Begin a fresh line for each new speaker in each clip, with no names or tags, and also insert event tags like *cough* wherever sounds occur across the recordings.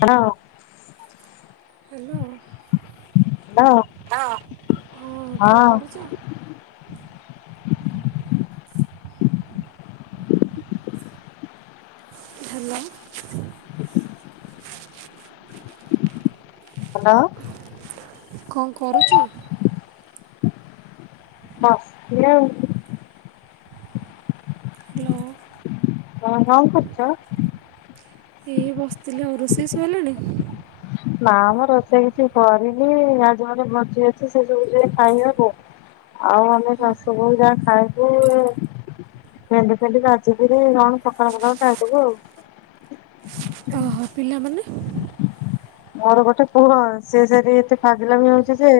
Hello.
Hello ହଁ ହଁ କଣ କରୁଚ? ହାଲୋ।
ହାଲୋ।
କଣ କରୁଚ?
ବସ୍ ଚି ଆଉ।
ହାଲୋ।
ତମେ କଣ କରୁଚ?
ଏଇ ବସିଥିଲି ଆଉ ରୋଷେଇ ସଇଲାଣି?
ନା ମ ରୋଷେଇ କିଛି କରିନି ଆଜି ଗଟେ ଭଜି ଅଛି ସେ ସବୁ ଯ ଖାଇବାକୁ। ଆଉ ଆମେ ଶାଶୁ ବହୁ ଯାହା ଖାଇକି ଭେଣ୍ଡି ଫେଣ୍ଡି ଭାଜିକିରି କଣ ପଖାଳ ଫକାଳ ଖାଇଦେବୁ ଆଉ।
ଆଉ ପିଲାମାନେ।
ମୋର ଗୋଟେ ପୁଅ ସେ ସେଠି ଏତେ ଫାଯ୍ ଲାମୀ ହଉଚି ଯେ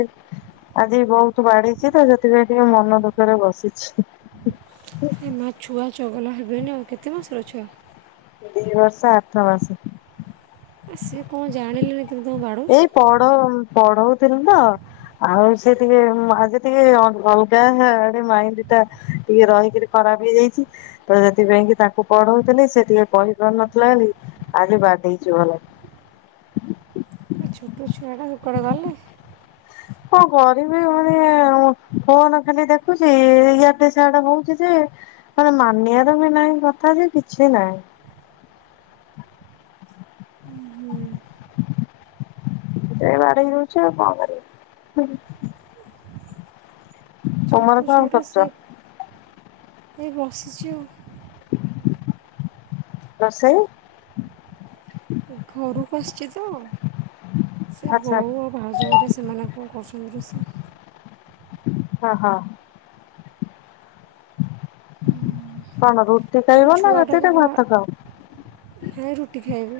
ଆଜି ବହୁତ୍ ବାଡେଇଚି ତ ସେଥିପାଇଁ ଟିକେ ମନ ଦୁଃଖରେ ବସିଛି।
ଏ ମା ଛୁଆ ଚଗଲା ହେବେନି ଆଉ କେତେ ମାସର ଛୁଆ?
ଦି ବର୍ଷ ଆଠ ମାସେ।
ଆ ସିଏ କଣ ଜାଣିଲା ନି ତମେ ତାକୁ ବାଡ
ଏଇ ପଢ ପଢଉଥିଲି ତ ଆଉ ସେ ଟିକେ ମାେ ଆଜି ଟିକେ ଅଲଗା ଆଡେ ମାଇଣ୍ଡ୍ ଟା ଟିକେ ରହିକିରି ଖରାପ୍ ହେଇଯାଇଚି। ତ ସେଥିପାଇଁ କି ତାଙ୍କୁ ପଢଉଥିଲି ସେ ଟିକେ କହିପାରୁନଥିଲା ବୋଲି ଆଜି ବାଡେଇଚି ଭଲରେ।
ଏ ଛୋଟ ଛୁଆ ଗୁଡ଼ାକ ଗଲେ
କଁଣ କରିବି ଭଉଣି ଫନ ଖାଲି ଦେଖୁଛି ଇ ଦେ ସଆଡେ ହଉଛି ଯେ ମାନେ ମାନିବାର ବି ନାହିଁ କଥା ଯେ କିଛି ନାହିଁ ଏ ବାଡ ହେଇ ହଉଛି ଆଉ କଣ କରିବି ତୁମର
ଛୋଟ
କଣ
ଛୁଆ ଟା ସେ
କରୁଛ
ଏ ବସ୍ ଛି ଆଉ
ରଷେଇ
ଘରକୁ ଆସିଛି ତ ସେ
ଆଚ୍ଛା
ବୋଉ ଆଉ ଭାଉଜ ଘରେ ସେମାନ କଣ କରୁଛନ୍ତି ରେଷେଇ
ଓହ କଣ ରୁଟି
ନାଇଁ
ଖାଇବ ନା
ଛୁଆଟାକୁ
ରାତିରେ
ବା-
ଭାତ ଖାଅ?
ନାଇଁ ରୁଟି ଖାଇବେ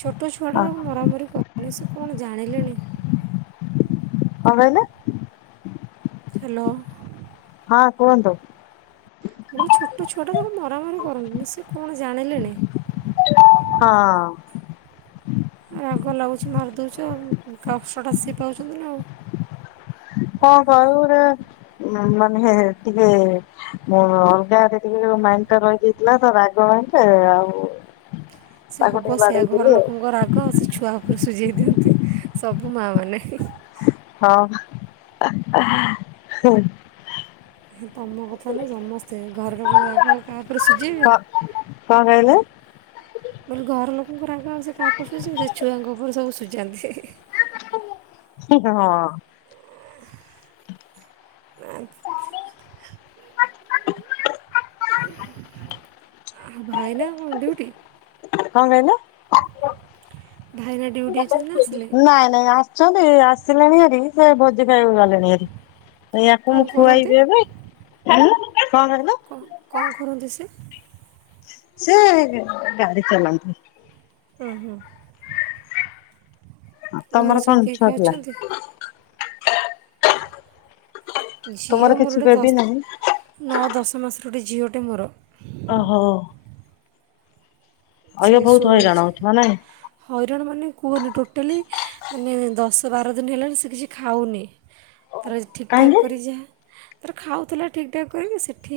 ଛୋଟ
ଅ
ଛୁଆଟା ତାକୁ
କଣ
ମରାମରି କର୍ କହିଲି ସେ କଣ ଜାଣିଲେଣି।
କଣ୍ କହିଲେ?
ହାଲୋ।
ହଁ କୁହନ୍ତୁ।
ମୁଁ କହିଲି ଛୋଟ ଛୁଆଟା ତାକୁ ମରାମରି କରନ୍ତୁନି ସେ କଣ ଜାଣିଲେଣି।
ହଁ।
ରାଗ ଲାଗୁଚି ମାରିଦଉଚି ଆଉ କଷ୍ଟ ଟା ସିଏ ପାଉଚନ୍ତି ନା ଆଉ।
*unintelligible* ମାନେ ଟିକେ ମୁଁ ଅଲଗା ଆଡେ ଟିକେ ମାଇଣ୍ଡ୍ ଟା ରହିଯାଇଥିଲା ତ ରାଗ *unintelligible* ଆଉ
ସେ
ତାକୁ
ହବ
ଟିକେ
ସେଇଆ ଘର
ବାଡେଇଦେଲି
ଲୋକଙ୍କ ରାଗ ସେ ଛୁଆ ଉପରେ ସୁଜେଇ ଦିଅନ୍ତି ସବୁ ମାଆ ମାନେ।
ହଁ।
ତମ କଥା ନୁହଁ ସମସ୍ତେ ଘରର କଣ ରାଗ ଆଉ କାହା ଉପରେ ସୁଜେଇବେ।
କଣ୍ କହିଲ?
ମୁଁ କହିଲି ଘର ଲୋକଙ୍କ ରାଗ ଆଉ ସେ କାହା ଉପରେ ସବୁ ସୁଜେଇବେ ସେ ଛୁଆଙ୍କ ଉପରେ ସବୁ ସୁଜାନ୍ତି ହିଁ- ହିଁ।
ହିଁ -ହିଁ -ହଁ।
*inaudible*
*inaudible*
ଆ- ଭାଇ ନା କଣ ଡ୍ୟୁଟି?
କଣ୍ କହିଲେ
ଭାଇନା ଡ୍ୟୁଟି ଯାଇଛନ୍ତି ନା ଆସିଲେଣି?
-ନାଇଁ ନାଇଁ ଆ ଚନ୍ତି ଆସିଲେଣି ହାରି ସେ ଭୋଜି ଖାଇବାକୁ ଗଲେଣି ହାରି। ଏଇ ୟାକୁ
କଣ
ମୁଁ
କରନ୍ତି?
ଖୁଆଇବି ଏବେ ଉଁ -କଣ କହିଲେ?
ଓ-କଣ କରନ୍ତି ସେ?
ସେ ଗାଡି ଚଲାନ୍ତି।
ଅଁ- ହଁ।
ତମର
ଘରେ ସବୁ
କଣ
କିଏ
ଛୁଆ
କିଏ
ପିଲା
ଅଛନ୍ତି?
ତମର
ଝିଅ
କିଛି
ମୋର ଗୋଟେ
ବେବି ନାହିଁ
ଦଶ୍ ନଅ ଦଶ ମାସର ଗୋଟେ ଝିଅ ଟେ ମୋର।
ଓହୋ। ଆଉ
ସେ
ଯେ ବହୁତ୍
ଶୋଇଛି
ହଇରାଣ ହଉଥିବ ନାଇଁ।
ହଇରାଣ ମାନେ କୁହନି ଟୋଟାଲି ମାନେ ଦଶ ବାର ଦିନି ହେଲାଣି ସେ କିଛି ଖାଉନି ତାର ଠିକ୍ ଠାକ୍
କାହିଁକି?
କରି ଯାହା ତାର ଖାଉଥିଲା ଠିକ୍ ଠାକ୍ କରିକି ସେଠି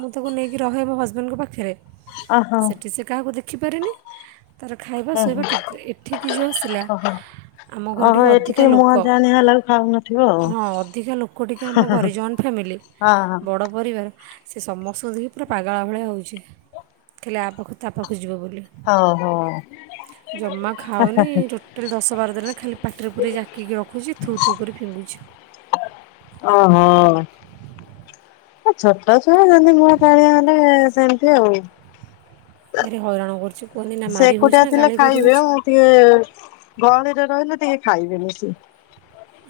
ମୁଁ ତାକୁ ନେଇକି ରହେ ମୋ ହଜବେଣ୍ଟ୍ ଙ୍କ ପାଖେରେ।
ଓହୋ
ସେଠି ସେ କାହାକୁ ଦେଖିପାରେନି ତାର ଖାଇବା
ହଁ
ଶୋଇବା
ହଁ
ଠିକ୍ ଥିଲା ଏଠିକି ଯଉ ଆସିଲା
ଓହୋ
ଆମ ଘରେ
ଓହୋ
ଟିକି
ଏଠି ଟିକେ
ଅଧିକା
ମୁହଁ
ଲୋକ
ଜାଣି ହେଲାକୁ ଖାଉନଥିବ
ହଁ ଅଧିକା ଲୋକ ଟିକେ ଆମ ଘରେ ଜଏଣ୍ଟ ଫ୍ୟାମିଲି
ଆଉ। ହଁ
ବଡ୍ ପରିବାର ସେ ସମସ୍ତଙ୍କୁ ଦେଖି ପୁରା ପାଗଳା ଭଳିଆ ହେଉଛି ଖାଲି ଆପାଖୁ ତା ପାଖୁ ଖୁଜିବ ବୋଲି
ହଁ ହଉ ହଉ।
ଜମା ଖାଉନି *unintelligible* ଦଶ ବାର ଦିନରେ ଖାଲି ପାଟିରେ ପୁରେଇ ଜାକିକି ରଖୁଚି ଥୁ ଥୁ କରି ଫିଙ୍ଗୁଚି।
ଓହୋ। ଏ ଛୋଟ ଛୁଆ ହେନ୍ତି ମୁହଁ ଚାହିଁବା ହେଲେ ସେମିତି ଆଉ।
ଭାରି ହଇରାଣ କରୁଚୁ କୁହନ୍ତି ନା
ସେ
ମାରି
ଏକୁଟିଆ
ହଉଚି ନା
ଥିଲେ
ଗାଳି
ଖାଇବେ
କରିହଉଚି।
ମୁଁ ଟିକେ ଗହଳିରେ ରହିଲେ ଟିକେ ଖାଇବେନି ସିଏ।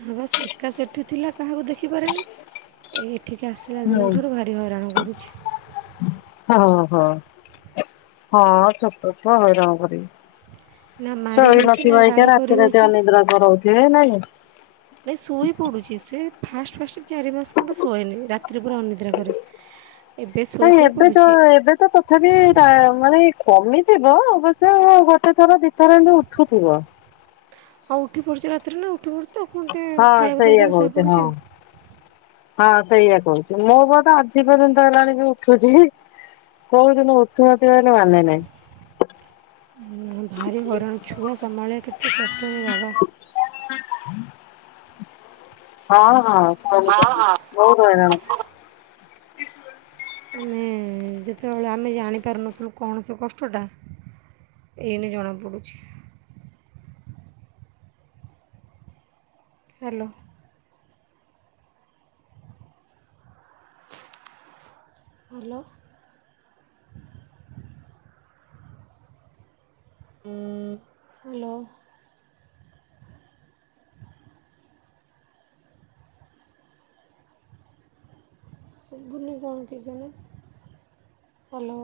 ହଁ ସିଏ ଏକା ସେଠି ଥିଲା କାହାକୁ ଦେଖିପାରେନି ଏ ଏଠିକି ଆସିଲା
ହୁଁ।
ଦିନଠାରୁ ଭାରି ହଇରାଣ କରୁଛି।
ହଁ ହଁ ହଁ ଛୋଟଛୁଆ ହଇରାଣ
ନା
କରିବେ।
ମାରି
ସୋଉ
ହେଉଛି ନା
ନଥିବେ
ଗାଳି
*unintelligible*
କରି
ରାତି ରାତି
ହେଉଛି
ଅନିିଦ୍ରା କରାଉଥିବେ ନାଇଁ?
ନାଇଁ ଶୋଇ ପଡୁ ଠିକ୍ ସେ ଫାଷ୍ଟ ଫାଷ୍ଟ ଚାରି ମାସ ଖଣ୍ଡେ ଶୁଏନି। ରାତିରେ ପୁରା ଅନିଦ୍ରା କରେ। ଏବେ ଶୋଇ
ଆଉ
ଶୋଇ
ଏବେ ତ
ପଡ଼ୁଛି
ଏବେ ତ ତଥାପି ମାନେ କମିଥିବ। ଅବଶ୍ୟ ଗୋଟେ ଥର ଦିଥର ଏମତି ଉଠୁଥିବ।
ହଁ ଅ ଉଠି ପଡୁଛି ରାତିରେ ନା ଉଠି ପଡୁଛି ତ ତାକୁ ଟିକେ
ହଁ
ଖାଇବାକୁ
ସେଇଆ
ଦେଲେ
କହୁଛି ହଁ
ଶୋଇପଡୁଛି ଆଉ।
ହଁ ସେଇଆ କରୁଛି। ମୋ ପୁଅତ ଆଜି ପର୍ଯ୍ୟନ୍ତ ହେଲାଣି ବି ଉଠୁଛି। କୋଉ ଦିନ ଉଠୁ ନଥିବ ବୋଲି ମାନେ ନାହିଁ।
*unintelligible* ଭାରି ହଇରାଣ ଛୁଆ ସମ୍ଭାଳିବା କେତେ କଷ୍ଟରେ ବାବା।
ହଁ ହଁ *unintelligible* ବହୁତ ହଇରାଣ।
ଆମେ ଯେତେବେଳେ ଆମେ ଜାଣିପାରୁନଥିଲୁ କଣ ସେ କଷ୍ଟଟା। ଏଇନେ ଜଣାପଡୁଛି। ହ୍ୟାଲୋ। ହ୍ୟାଲୋ। ହ୍ୟାଲୋ। ସୁବୁନି କଣ କେଜାଣି। ହ୍ୟାଲୋ